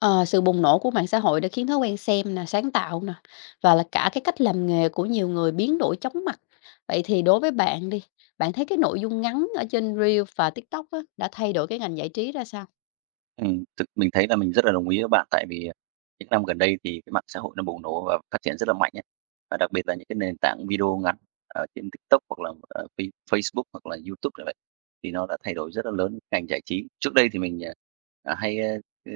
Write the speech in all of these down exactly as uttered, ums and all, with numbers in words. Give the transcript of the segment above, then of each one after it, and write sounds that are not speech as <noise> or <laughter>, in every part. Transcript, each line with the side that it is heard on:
left: Ờ, Sự bùng nổ của mạng xã hội đã khiến thói quen xem nè, sáng tạo nè và là cả cái cách làm nghề của nhiều người biến đổi chóng mặt. Vậy thì đối với bạn đi, bạn thấy cái nội dung ngắn ở trên Reel và TikTok á, đã thay đổi cái ngành giải trí ra sao?
right: Ừm, thực mình thấy là mình rất là đồng ý với bạn, tại vì, à, những năm gần đây thì cái mạng xã hội nó bùng nổ và phát triển rất là mạnh ấy. Và đặc biệt là những cái nền tảng video ngắn ở trên TikTok hoặc là ở Face Facebook hoặc là YouTube như vậy thì nó đã thay đổi rất là lớn ngành giải trí. Trước đây thì mình, à, à, hay, a, ừ,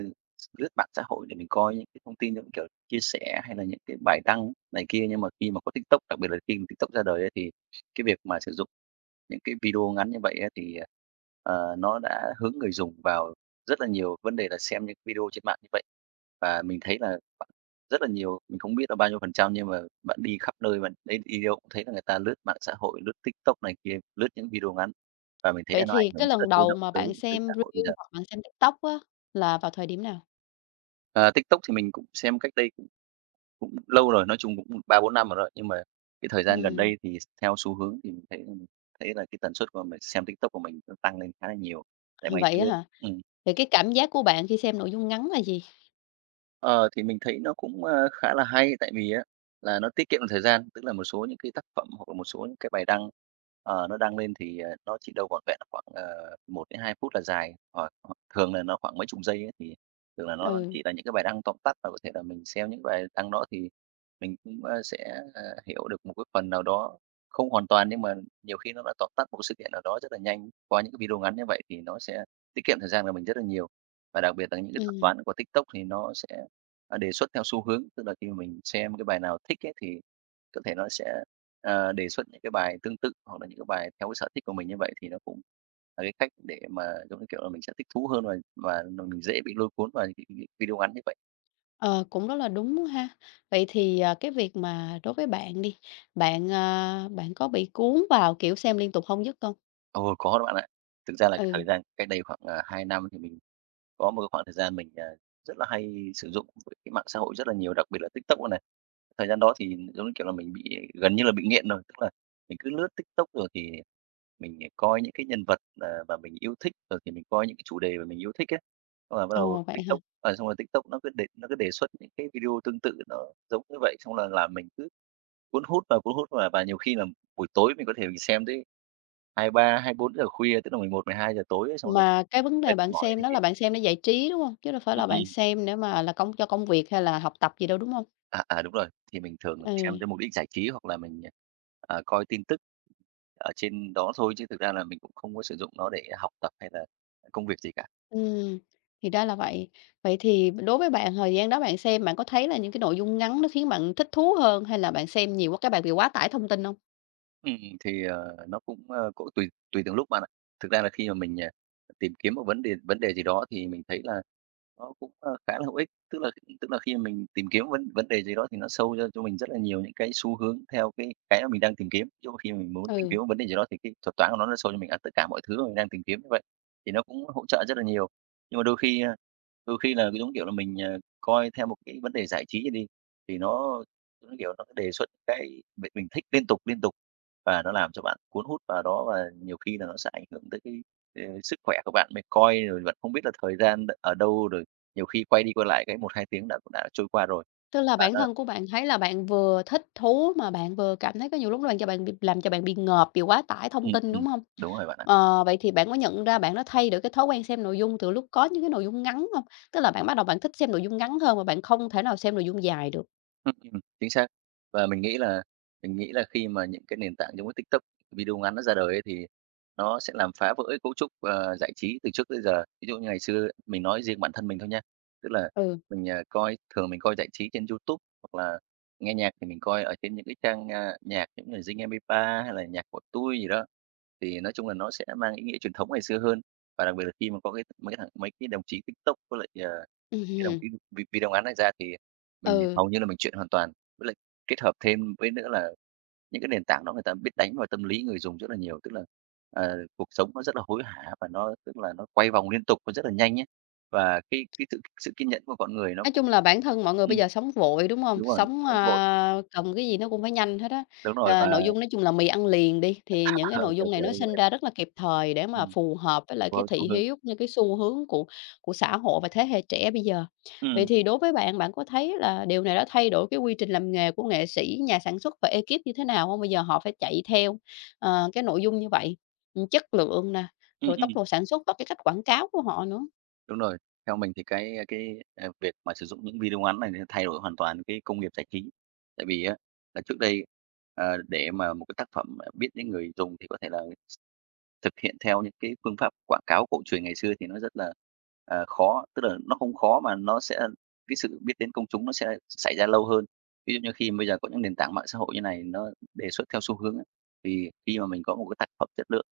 right: lướt mạng xã hội để mình coi những cái thông tin giống kiểu chia sẻ hay là những cái bài đăng này kia, nhưng mà khi mà có TikTok, đặc biệt là khi mà TikTok ra đời ấy, thì cái việc mà sử dụng những cái video ngắn như vậy á thì, à, ờ, nó đã hướng người dùng vào rất là nhiều vấn đề là xem những video trên mạng như vậy. Và mình thấy là bạn rất là nhiều, mình không biết là bao nhiêu phần trăm nhưng mà bạn đi khắp nơi, bạn đến đi đâu cũng thấy là người ta lướt mạng xã hội, lướt TikTok này kia, lướt những video ngắn, và mình thấy
left: Vậy
right: là nó ảnh
left: thì cái
right: hưởng rất là
left: lần
right: sâu
left: đầu
right: rộng
left: mà bạn
right: tới tới
left: xem
right: xã hội bây
left: Reel
right: giờ.
left: hoặc bạn xem TikTok á, là vào thời điểm nào?
right: Ờ, TikTok thì mình cũng xem cách đây cũng cũng lâu rồi, nói chung cũng ba bốn năm rồi nhưng mà cái thời gian gần
left: Ừm,
right: đây thì theo xu hướng thì mình thấy thấy là cái tần suất của mình xem TikTok của mình nó tăng lên khá là nhiều. Tại ngày
left: vậy
right: xưa
left: á
right: ấy.
left: hả?
right: Ừm.
left: Vậy cái cảm giác của bạn khi xem nội dung ngắn là gì?
right: Ờ, thì mình thấy nó cũng, ơ, khá là hay, tại vì á là nó tiết kiệm được thời gian, tức là một số những cái tác phẩm hoặc là một số những cái bài đăng, ờ, nó đăng lên thì, ờ, nó chỉ đâu vỏn vẹn là khoảng, ờ, một đến hai phút là dài, hoặc hoặc thường là nó khoảng mấy chục giây ấy, thì thường là nó
left: Ừ,
right: chỉ là những cái bài đăng tóm tắt và có thể là mình xem những bài đăng đó thì mình cũng, ơ, sẽ, ờ, hiểu được một cái phần nào đó, không hoàn toàn nhưng mà nhiều khi nó đã tóm tắt một sự kiện nào đó rất là nhanh qua những cái video ngắn như vậy thì nó sẽ tiết kiệm thời gian của mình rất là nhiều. Và đặc biệt là những cái thuật
left: ừ.
right: toán của TikTok thì nó sẽ, à, đề xuất theo xu hướng, tức là khi mình xem cái bài nào thích ấy thì có thể nó sẽ, ờ, đề xuất những cái bài tương tự hoặc là những cái bài theo cái sở thích của mình như vậy thì nó cũng là cái cách để mà, giống như kiểu là, mình sẽ thích thú hơn và và mình dễ bị lôi cuốn vào những cái cái video ngắn như vậy.
left: Ờ, cũng rất là đúng ha. Vậy thì, à, cái việc mà đối với bạn đi, bạn, à, bạn có bị cuốn vào, kiểu, xem liên tục không dứt không?
right: Ồ, có đó bạn ạ. Thực ra là cái
left: Ừ,
right: thời gian cách đây khoảng, à, hai năm thì mình có một cái khoảng thời gian mình, à, rất là hay sử dụng cái mạng xã hội rất là nhiều, đặc biệt là TikTok này. Thời gian đó thì, giống như kiểu là, mình bị gần như là bị nghiện rồi, tức là mình cứ lướt TikTok rồi thì mình ờ, coi những cái nhân vật, ờ, mà mình yêu thích, rồi thì mình coi những cái chủ đề mà mình yêu thích ấy. Xong là bắt đầu
left: ồ, vậy hả?
right: TikTok, ờ, xong rồi TikTok nó cứ đề nó cứ đề xuất những cái video tương tự nó giống như vậy, xong là làm mình cứ cuốn hút và cuốn hút và và nhiều khi là buổi tối mình có thể mình xem tới hai ba hai bốn giờ khuya, tức là mười một mười hai giờ tối ấy, xong là
left: Mà cái vấn đề
right: mệt
left: bạn
right: mỏi
left: xem
right: này
left: đó
right: kia.
left: là bạn xem để giải trí, đúng không? Chứ đâu phải
right: Ừm,
left: là bạn
right: ừm.
left: xem để mà là công cho công việc hay là học tập gì đâu, đúng không?
right: À, à, đúng rồi. Thì mình thường
left: Ừ,
right: xem cho mục đích giải trí hoặc là mình, ờ, coi tin tức ở trên đó thôi, chứ thực ra là mình cũng không có sử dụng nó để học tập hay là công việc gì cả.
left: ừm, thì ra là vậy. Vậy thì đối với bạn thời gian đó bạn xem, bạn có thấy là những cái nội dung ngắn nó khiến bạn thích thú hơn hay là bạn xem nhiều quá cái bạn bị quá tải thông tin không?
right: Ừm, thì, ờ, nó cũng, ơ, cũng tùy tùy từng lúc bạn ạ. Thực ra là khi mà mình, à, tìm kiếm một vấn đề vấn đề gì đó thì mình thấy là nó cũng, ơ, khá là hữu ích. Tức là tức là khi mà mình tìm kiếm vấn vấn đề gì đó thì nó sâu cho cho mình rất là nhiều những cái xu hướng theo cái cái mà mình đang tìm kiếm. Ví dụ khi mà mình muốn tìm
left: Ừ.
right: kiếm một vấn đề gì đó thì cái thuật toán của nó nó sâu cho mình, à, tất cả mọi thứ mà mình đang tìm kiếm như vậy, thì nó cũng hỗ trợ rất là nhiều. Nhưng mà đôi khi, a, đôi khi là, giống kiểu là, mình, ờ, coi theo một cái vấn đề giải trí này đi, thì nó, giống như kiểu, nó đề xuất cái mình mình thích liên tục, liên tục, và nó làm cho bạn cuốn hút vào đó và nhiều khi là nó sẽ ảnh hưởng tới cái, ờ, sức khỏe của bạn. Mình coi rồi bạn không biết là thời gian đ ở đâu, rồi nhiều khi quay đi quay lại cái một hai tiếng đã cũng đã trôi qua rồi.
left: Tức là
right: Và
left: bản
right: nó.
left: thân của bạn thấy là bạn vừa thích thú mà bạn vừa cảm thấy có nhiều lúc nó bạn cho bạn bị làm cho bạn bị ngợp, bị quá tải thông
right: Ừm,
left: tin,
right: ừm,
left: đúng không?
right: đúng rồi bạn ạ.
left: Ờ, vậy thì bạn có nhận ra bạn đã thay đổi cái thói quen xem nội dung từ lúc có những cái nội dung ngắn không? Tức là bạn bắt đầu bạn thích xem nội dung ngắn hơn và bạn không thể nào xem nội dung dài được.
right: Ừm, ừm, chính xác. Và mình nghĩ là mình nghĩ là khi mà những cái nền tảng giống như TikTok, video ngắn nó ra đời ấy, thì nó sẽ làm phá vỡ cái cấu trúc, ờ, giải trí từ trước tới giờ. Ví dụ như ngày xưa mình nói riêng bản thân mình thôi nha, tức là
left: Ừ,
right: mình, à, coi thường mình coi giải trí trên YouTube hoặc là nghe nhạc thì mình coi ở trên những cái trang, a, nhạc những người Zing mp ba hay là nhạc của tôi gì đó. Thì nói chung là nó sẽ mang ý nghĩa truyền thống ngày xưa hơn, và đặc biệt là khi mà có cái mấy cái thằng mấy cái đồng chí TikTok với lại, ờ, những cái đồng
left: ừm,
right: chí vi video ngắn này ra thì mình
left: ừ.
right: hầu như là mình chuyện hoàn toàn, với lại kết hợp thêm với nữa là những cái nền tảng đó người ta biết đánh vào tâm lý người dùng rất là nhiều. Tức là, ờ, cuộc sống nó rất là hối hả và nó tức là nó quay vòng liên tục và rất là nhanh ấy, và cái cái sự sự kiên nhẫn của con người nó
left: Nói
right: cũng.
left: chung là bản thân mọi người bây
right: Ừm,
left: giờ sống vội, đúng hông?
right: đúng rồi,
left: Sống,
right: nóng vội,
left: a, cầm cái gì nó cũng phải nhanh hết á.
right: đúng rồi,
left: Ờ,
right: và,
left: nội dung nói chung là mì ăn liền đi, thì những cái
right: <laughs>
left: nội
right: kiểu,
left: dung này
right: kiểu
left: nó
right: như
left: sinh
right: vậy.
left: ra rất là kịp thời để mà
right: Ừm,
left: phù hợp với lại
right: phù
left: cái
right: hợp
left: thị
right: xu hướng.
left: hiếu cũng như cái xu hướng của của xã hội và thế hệ trẻ bây giờ. Vậy
right: Ừm,
left: thì đối với bạn, bạn có thấy là điều này đã thay đổi cái quy trình làm nghề của nghệ sĩ, nhà sản xuất và ekip như thế nào hông? Bây giờ họ phải chạy theo, ờ, cái nội dung như vậy, ừm, chất lượng nè,
right: ừm,
left: rồi tốc
right: ừm.
left: độ sản xuất và cái cách quảng cáo của họ nữa.
right: Đúng rồi. Theo mình thì cái, cái, à, việc mà sử dụng những video ngắn này thì thay đổi hoàn toàn cái công nghiệp giải trí. Tại vì á là trước đây, ờ, để mà một cái tác phẩm, à, biết đến người dùng thì có thể là thực hiện theo những cái phương pháp quảng cáo cổ truyền ngày xưa thì nó rất là, ờ, khó, tức là nó không khó mà nó sẽ cái sự biết đến công chúng nó sẽ xảy ra lâu hơn. Ví dụ như khi bây giờ có những nền tảng mạng xã hội như này nó đề xuất theo xu hướng á, thì khi mà mình có một cái tác phẩm chất lượng,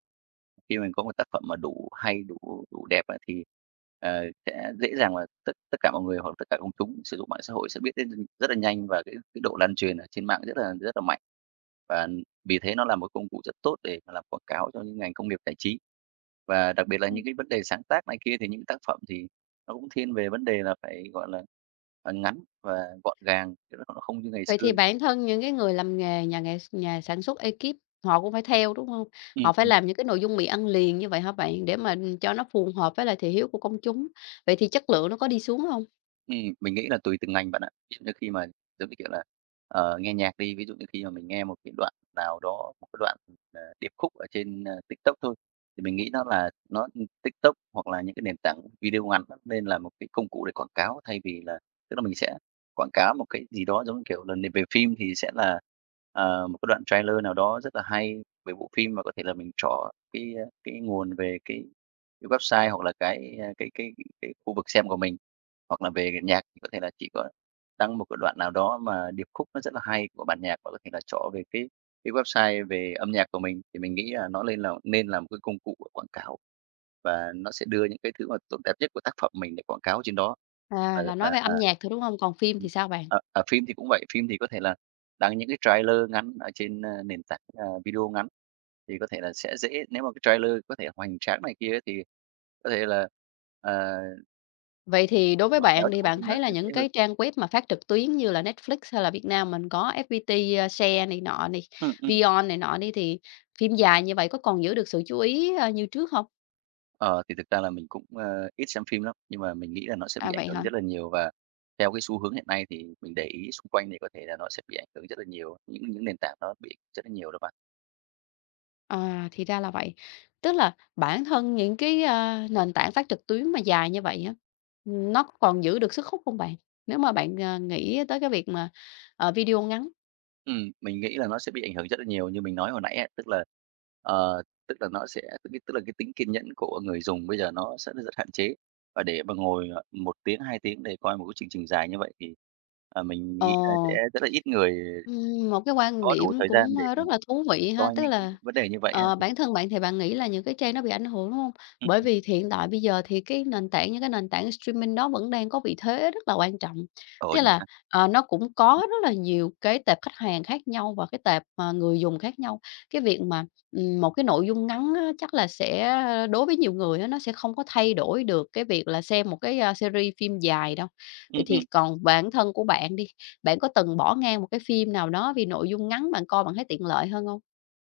right: khi mình có một tác phẩm mà đủ hay, đủ đủ đẹp á thì, ờ, sẽ dễ dàng là tất tất cả mọi người hoặc tất cả công chúng sử dụng mạng xã hội sẽ biết đến rất là nhanh và cái cái độ lan truyền ở trên mạng rất là rất là mạnh. Và vì thế nó là một công cụ rất tốt để mà làm quảng cáo cho những ngành công nghiệp giải trí. Và đặc biệt là
left: Ừm.
right: những cái vấn đề sáng tác này kia thì những tác phẩm thì nó cũng thiên về vấn đề là phải, gọi là, à, ngắn và gọn gàng, chứ nó không như ngày
left: Vậy
right: xưa.
left: thì bản thân những cái người làm nghề nhà nghề nhà sản xuất ekip họ cũng phải theo, đúng hông? Họ phải
right: Ừm.
left: làm những cái nội dung mì ăn liền như vậy hả bạn? Để mà, cho nó phù hợp với lại thị hiếu của công chúng. Vậy thì chất lượng nó có đi xuống hông?
right: Ừm, mình nghĩ là tùy từng ngành bạn ạ. Ví dụ như khi mà giống như kiểu là, ờ, nghe nhạc đi. Ví dụ như khi mà mình nghe một cái đoạn nào đó, một cái đoạn, ờ, điệp khúc ở trên, ơ, TikTok thôi, thì mình nghĩ nó là nó TikTok hoặc là những cái nền tảng video ngắn nó nên là một cái công cụ để quảng cáo thay vì là tức là mình sẽ quảng cáo một cái gì đó giống như kiểu là n về phim thì sẽ là, ờ, một cái đoạn trailer nào đó rất là hay về bộ phim, mà có thể là mình chọn cái, a, cái nguồn về cái cái website hoặc là cái, a, cái cái cái khu vực xem của mình. Hoặc là về nhạc thì có thể là chị có đăng một cái đoạn nào đó mà điệp khúc nó rất là hay của bản nhạc và có thể là trỏ về cái cái website về âm nhạc của mình, thì mình nghĩ là nó lên là nên là một cái công cụ của quảng cáo và nó sẽ đưa những cái thứ mà tốt đẹp nhất của tác phẩm mình để quảng cáo trên đó.
left: À,
right: Và
left: là
right: và,
left: nói về
right: à
left: âm nhạc thôi, đúng hông? Còn phim thì
right: Ừm.
left: sao bạn?
right: Ờ, ở phim thì cũng vậy, phim thì có thể là đăng những cái trailer ngắn ở trên, a, nền tảng, à, video ngắn, thì có thể là sẽ dễ nếu mà cái trailer có thể hoành tráng này kia thì có thể là, ờ
left: Vậy thì đối với
right: Quảng cáo
left: bạn
right: trong
left: đi,
right: cuộc
left: bạn
right: thi nó
left: thấy là
right: sẽ dễ
left: những
right: hơn.
left: cái trang web mà phát trực tuyến như là Netflix hay là Việt Nam mình có ép pê tê, ơ, Share này nọ này,
right: Ừm, ừm.
left: Vion này nọ đi, thì phim dài như vậy có còn giữ được sự chú ý, ơ, như trước hông?
right: Ờ, thì thực ra là mình cũng, ơ, ít xem phim lắm, nhưng mà mình nghĩ là nó sẽ bị
left: À,
right: ảnh
left: vậy
right: hưởng
left: hả?
right: rất là nhiều và theo cái xu hướng hiện nay thì mình để ý xung quanh thì có thể là nó sẽ bị ảnh hưởng rất là nhiều, những những nền tảng nó bị rất là nhiều đó bạn.
left: À, thì ra là vậy. Tức là bản thân những cái, a, nền tảng phát trực tuyến mà dài như vậy á, nó còn giữ được sức hút không bạn? Nếu mà bạn, à, nghĩ tới cái việc mà, ờ, video ngắn.
right: Ừm, mình nghĩ là nó sẽ bị ảnh hưởng rất là nhiều như mình nói hồi nãy á, tức là, ờ, tức là nó sẽ tức tức là cái tính kiên nhẫn của người dùng bây giờ nó sẽ rất hạn chế. Và để mà ngồi, một tiếng, hai tiếng để coi một cái chương trình dài như vậy thì, ờ, mình
left: Ờ.
right: nghĩ là sẽ rất là ít người
left: Ừm, một cái quan
right: có đủ
left: điểm
right: thời
left: cũng,
right: gian để
left: ơ, rất là thú vị ha,
right: coi
left: tức
right: những cái
left: là,
right: vấn đề như vậy là
left: ờ,
right: ừm,
left: bản thân bạn thì bạn nghĩ là những cái trang nó bị ảnh hưởng, đúng không? Bởi
right: ừm,
left: vì hiện tại bây giờ thì cái nền tảng những cái nền tảng streaming đó vẫn đang có vị thế rất là quan trọng,
right: ổn
left: tức
right: nhỉ
left: là,
right: ha?
left: ờ, nó cũng
right: Ừm,
left: có rất là nhiều cái tệp khách hàng khác nhau và cái tệp, ờ, người dùng khác nhau. Cái việc mà, ừm, một cái nội dung ngắn á, chắc là sẽ đối với nhiều người á, nó sẽ không có thay đổi được cái việc là xem một cái, a, series phim dài đâu. Vậy thì
right: ừm.
left: còn bản thân của bạn đi, bạn có từng bỏ ngang một cái phim nào đó vì nội dung ngắn bạn coi bạn thấy tiện lợi hơn hông?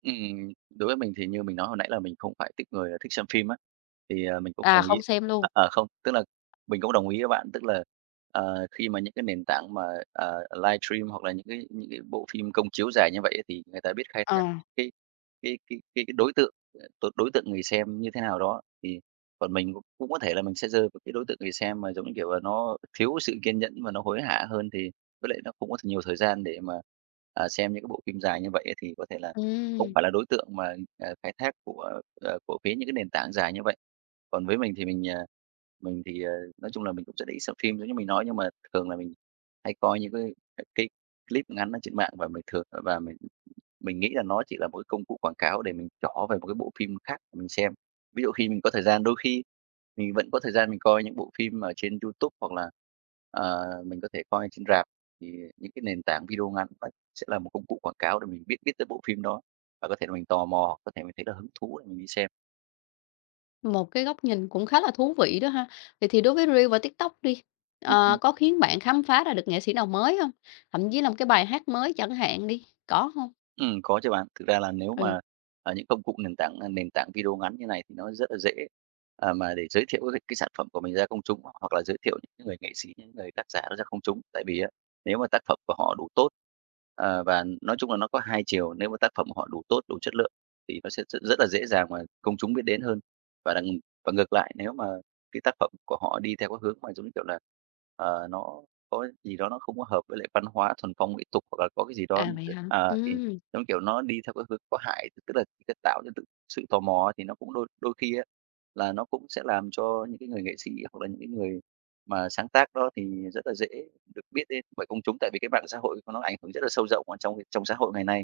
right: Ừm, đối với mình thì như mình nói hồi nãy là mình không phải tuýp người à, thích xem phim á, thì, ờ, mình cũng
left: À,
right: đồng ý
left: không xem luôn.
right: à, à, không, tức là mình cũng đồng ý với bạn. Tức là, ờ, khi mà những cái nền tảng mà, ờ, livestream hoặc là những cái những cái bộ phim công chiếu dài như vậy ấy, thì người ta biết khai thác
left: Ờ.
right: cái cái cái cái cái đối tượng, ờ, đối đối tượng người xem như thế nào đó. Thì còn mình cũng cũng có thể là mình sẽ rơi vào cái đối tượng người xem mà, giống như kiểu là, nó thiếu sự kiên nhẫn và nó hối hả hơn, thì với lại nó không có nhiều thời gian để mà, à, xem những cái bộ phim dài như vậy ấy, thì có thể là không
left: Ừm,
right: phải là đối tượng mà, ờ, khai thác của, ờ, của phía những cái nền tảng dài như vậy. Còn với mình thì mình, ờ, mình thì, ờ, nói chung là mình cũng rất ít xem phim giống như mình nói, nhưng mà thường là mình hay coi những cái cái clip ngắn ở trên mạng và mình thường và mình mình nghĩ là nó chỉ là một cái công cụ quảng cáo để mình trỏ về một cái bộ phim khác mình xem. Ví dụ khi mình có thời gian, đôi khi mình vẫn có thời gian mình coi những bộ phim ở trên YouTube hoặc là, ờ, mình có thể coi trên rạp, thì những cái nền tảng video ngắn nó sẽ là một công cụ quảng cáo để mình biết biết tới bộ phim đó. Và có thể là mình tò mò, có thể mình thấy là hứng thú để mình đi xem.
left: một cái góc nhìn cũng khá là thú vị đó ha. Vậy thì đối với Reel và TikTok đi,
right: Ừ, ừ.
left: ờ, có khiến bạn khám phá ra được nghệ sĩ nào mới hông? Thậm chí là một cái bài hát mới chẳng hạn đi, có hông?
right: Ừm, có chứ bạn. Thực ra là nếu
left: Ừ,
right: mà, à, những công cụ nền tảng, à, nền tảng video ngắn như này thì nó rất là dễ, à, mà để giới thiệu cái cái sản phẩm của mình ra công chúng, hoặc là giới thiệu những người nghệ sĩ, những người tác giả ra công chúng. Tại vì á, nếu mà tác phẩm của họ đủ tốt, ờ, và nói chung là nó có hai chiều, nếu mà tác phẩm của họ đủ tốt, đủ chất lượng thì nó sẽ rất rất là dễ dàng mà công chúng biết đến hơn. Và đằng và ngược lại, nếu mà cái tác phẩm của họ đi theo cái hướng mà, giống như kiểu là, ờ, nó có gì đó nó không có hợp với lại văn hóa thuần phong mỹ tục, hoặc là có cái gì đó,
left: à,
right: những
left: vậy
right: cái-
left: hả?
right: à, thì
left: Ừm,
right: giống kiểu, nó đi theo cái hướng có hại, tức là cái tạo ra tự sự tò mò thì nó cũng đôi đôi khi á, là nó cũng sẽ làm cho những cái người nghệ sĩ hoặc là những cái người mà sáng tác đó thì rất là dễ được biết đến bởi công chúng. Tại vì cái mạng xã hội nó ảnh hưởng rất là sâu rộng ở trong trong xã hội ngày nay.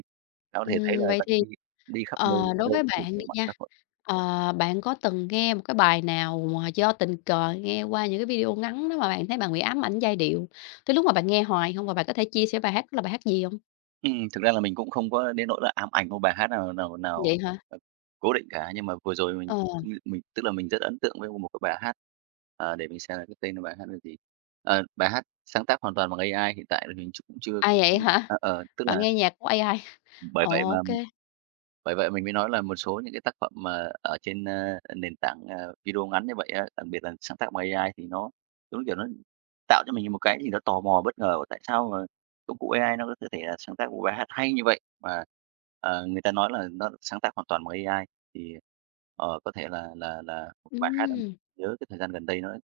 right: Nó có thể thấy
left: ừm,
right: là
left: vậy
right: bạn
left: thì
right: đi đi khắp
left: Ờ,
right: nơi, ở
left: đối với
right: đâu cũng
left: bạn
right: thấy
left: đi
right: mạng
left: nha,
right: xã hội.
left: ờ, bạn có từng nghe một cái bài nào mà do tình cờ nghe qua những cái video ngắn đó mà bạn thấy bạn bị ám ảnh giai điệu, tới lúc mà bạn nghe hoài không? Và bạn có thể chia sẻ bài hát đó là bài hát gì không?
right: Ừm, thực ra là mình cũng không có đến nỗi là ám ảnh một bài hát nào nào nào,
left: Vậy hả?
right: ờ, cố định cả, nhưng mà vừa rồi mình
left: Ờ,
right: mình tức là mình rất ấn tượng với một cái bài hát, ờ, để mình xem là cái tên là bài hát là gì. Ờ, bài hát sáng tác hoàn toàn bằng a i hiện tại là mình cũng chưa
left: à, vậy hả?
right: ờ, ờ, tức
left: Bạn
right: là
left: nghe nhạc của a i?
right: bởi
left: Ồ,
right: vậy mà
left: ô,
right: bởi vậy mình mới nói là một số những cái tác phẩm mà ở trên, ơ, nền tảng, ờ, video ngắn như vậy á, đặc biệt là sáng tạo bằng a i thì nó, đúng kiểu, nó tạo cho mình một cái gì đó tò mò bất ngờ, tại sao mà công cụ a i nó có thể là sáng tác một bài hát hay như vậy mà, ờ, người ta nói là nó sáng tác hoàn toàn bằng a i. Thì, ờ, có thể là là là một bài hát em
left: ừm,
right: nhớ cái thời gian gần đây nó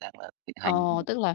right: đang là thịnh hành.
left: ồ, tức là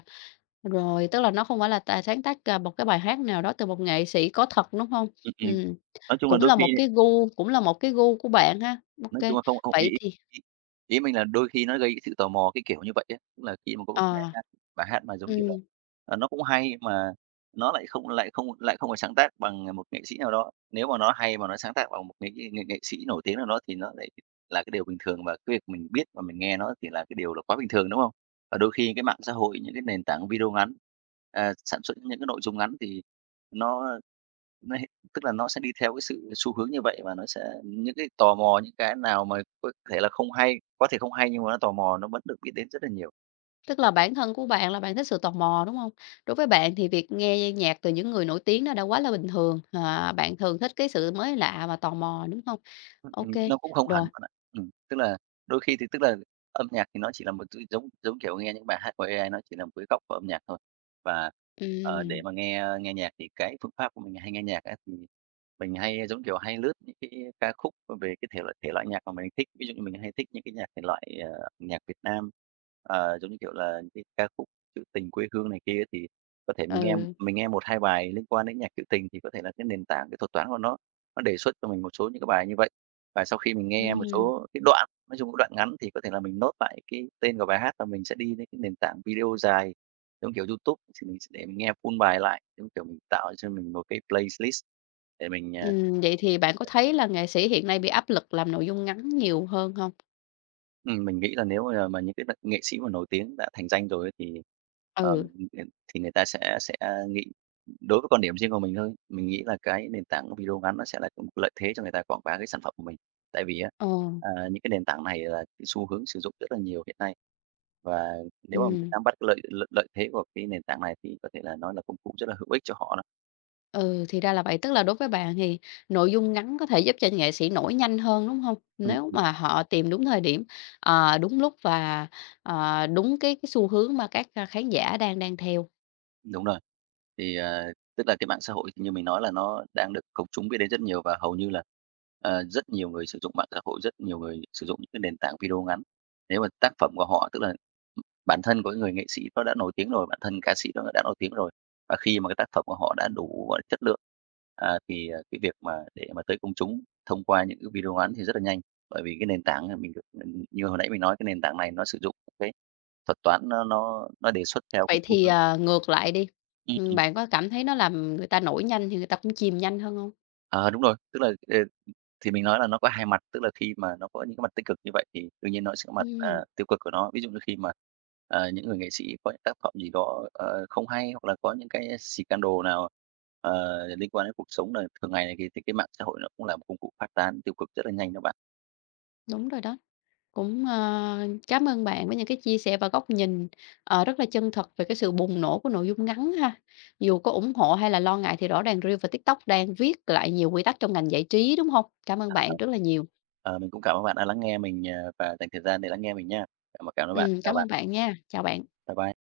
left: rồi, tức là nó không phải là tài sáng tác, à, một cái bài hát nào đó từ một nghệ sĩ có thật, đúng không?
right: Ừm, ừm.
left: Ừm,
right: Nói chung là
left: cũng
right: đôi
left: là
right: khi
left: một cái gu cũng là một cái gu của bạn ha. Ok.
right: nói chung là không không, ý
left: Vậy
right: ý
left: thì
right: ý ý mình là đôi khi nó gây cái sự tò mò, cái kiểu như vậy ấy. Tức là khi mà có một cái bài
left: ờ.
right: hát bài hát mà, giống kiểu là,
left: Ừm.
right: ờ, nó cũng hay mà nó lại không lại không lại không phải sáng tác bằng, à, một nghệ sĩ nào đó. Nếu mà nó hay mà nó sáng tác bằng một nghệ nghệ nghệ nghệ sĩ nổi tiếng nào đó thì nó lại là cái điều bình thường, và cái việc mình biết và mình nghe nó thì là cái điều là quá bình thường, đúng không? Và đôi khi cái mạng xã hội, những cái nền tảng video ngắn, à, sản xuất những cái nội dung ngắn thì nó nó tức là nó sẽ đi theo cái sự xu hướng như vậy và nó sẽ những cái tò mò, những cái nào mà có thể là không hay, có thể không hay nhưng mà nó tò mò nó vẫn được biết đến rất là nhiều.
left: Tức là bản thân của bạn là bạn thích sự tò mò, đúng không? Đối với bạn thì việc nghe nhạc từ những người nổi tiếng nó đã quá là bình thường, à, bạn thường thích cái sự mới lạ và tò mò, đúng không?
right: Ừm,
left: Ok,
right: ừm, nó cũng không
left: rồi,
right: hẳn bạn ạ. Ừm, tức là đôi khi thì tức là âm nhạc thì nó chỉ là một thứ giống giống kiểu nghe những bài hát của a i, nó chỉ là một cái góc của âm nhạc thôi. Và, ờ, để
left: ừm,
right: mà nghe ờ, nghe nhạc thì cái phương pháp của mình hay nghe nhạc á, thì mình hay, giống kiểu, hay lướt những cái ca khúc về cái thể loại thể loại nhạc mà mình thích. Ví dụ như mình hay thích những cái nhạc thể loại, ờ, nhạc Việt Nam, ờ, giống như kiểu là, những cái ca khúc trữ tình quê hương này kia thì có thể mình nghe
left: ừ,
right: mình nghe một hai bài liên quan đến nhạc trữ tình thì có thể là cái nền tảng, cái thuật toán của nó nó đề xuất cho mình một số những cái bài như vậy. Và sau khi mình nghe một
left: ừm,
right: số cái đoạn, nói chung cái đoạn ngắn thì có thể là mình nốt lại cái tên của bài hát và mình sẽ đi đến cái nền tảng video dài, giống kiểu YouTube, thì mình sẽ để mình nghe full bài lại, giống kiểu, mình tạo cho mình một cái playlist để mình, à
left: ừm, vậy thì bạn có thấy là nghệ sĩ hiện nay bị áp lực làm nội dung ngắn nhiều hơn không?
right: Ừm, mình nghĩ là nếu bây mà những cái nghệ sĩ mà nổi tiếng đã thành danh rồi ấy thì, ờ,
left: Ừ,
right: thì người ta sẽ sẽ nghĩ đối với quan điểm riêng của mình thôi, mình nghĩ là cái nền tảng video ngắn nó sẽ là một lợi thế cho người ta quảng bá cái sản phẩm của mình. Tại vì á,
left: ờ,
right: à, những cái nền tảng này là cái xu hướng sử dụng rất là nhiều hiện nay, và nếu mà mình
left: ừm.
right: nắm bắt lợi lợi lợi thế của cái nền tảng này thì có thể là nói là công cụ rất là hữu ích cho họ đó.
left: Ừ, thì ra là vậy, tức là đối với bạn thì nội dung ngắn có thể giúp cho nghệ sĩ nổi nhanh hơn, đúng không? Nếu
right: Ừm.
left: mà họ tìm đúng thời điểm, ờ, đúng lúc và, ờ, đúng cái cái xu hướng mà các, a, khán giả đang đang theo.
right: Đúng rồi. Thì, ờ, tức là cái mạng xã hội thì như mình nói là nó đang được công chúng biết đến rất nhiều và hầu như là, ờ, rất nhiều người sử dụng mạng xã hội, rất nhiều người sử dụng những cái nền tảng video ngắn. Nếu mà tác phẩm của họ tức là bản thân của cái người nghệ sĩ đó đã nổi tiếng rồi, bản thân ca sĩ đó đã nổi tiếng rồi, và khi mà cái tác phẩm của họ đã đủ, gọi là, chất lượng, à, thì, à, cái việc mà để mà tới công chúng thông qua những cái video ngắn thì rất là nhanh. Bởi vì cái nền tảng là mình được ừ, như hồi nãy mình nói cái nền tảng này nó sử dụng cái thuật toán nó nó nó đề xuất theo
left: Vậy
right: cái xu
left: thì,
right: hướng.
left: ờ, ngược lại đi, ừm, bạn có cảm thấy nó làm người ta nổi nhanh thì người ta cũng chìm nhanh hơn không?
right: Ờ, đúng rồi, tức là, ờ, thì mình nói là nó có hai mặt, tức là khi mà nó có những cái mặt tích cực như vậy thì đương nhiên nó sẽ có mặt, à,
left: Ừm,
right: tiêu cực của nó. Ví dụ như khi mà, ờ, những người nghệ sĩ có những tác phẩm gì đó, ờ, không hay hoặc là có những cái scandal nào, ờ, liên quan đến cuộc sống này thường ngày này kia thì cái mạng xã hội nó cũng là một công cụ phát tán tiêu cực rất là nhanh đó bạn.
left: đúng rồi đó. Cũng, ờ, cám ơn bạn với những cái chia sẻ và góc nhìn, ờ, rất là chân thật về cái sự bùng nổ của nội dung ngắn ha. Dù có ủng hộ hay là lo ngại thì rõ ràng Reel và TikTok đang viết lại nhiều quy tắc trong ngành giải trí, đúng không? Cảm ơn bạn rất là nhiều.
right: Ờ, mình cũng cảm ơn bạn đã lắng nghe mình, ờ, và dành thời gian để lắng nghe mình nha. Cảm cảm ơn bạn.
left: Ừm,
right: Chào
left: cảm ơn
right: bạn.
left: bạn nha. Chào bạn.
right: Bye bye.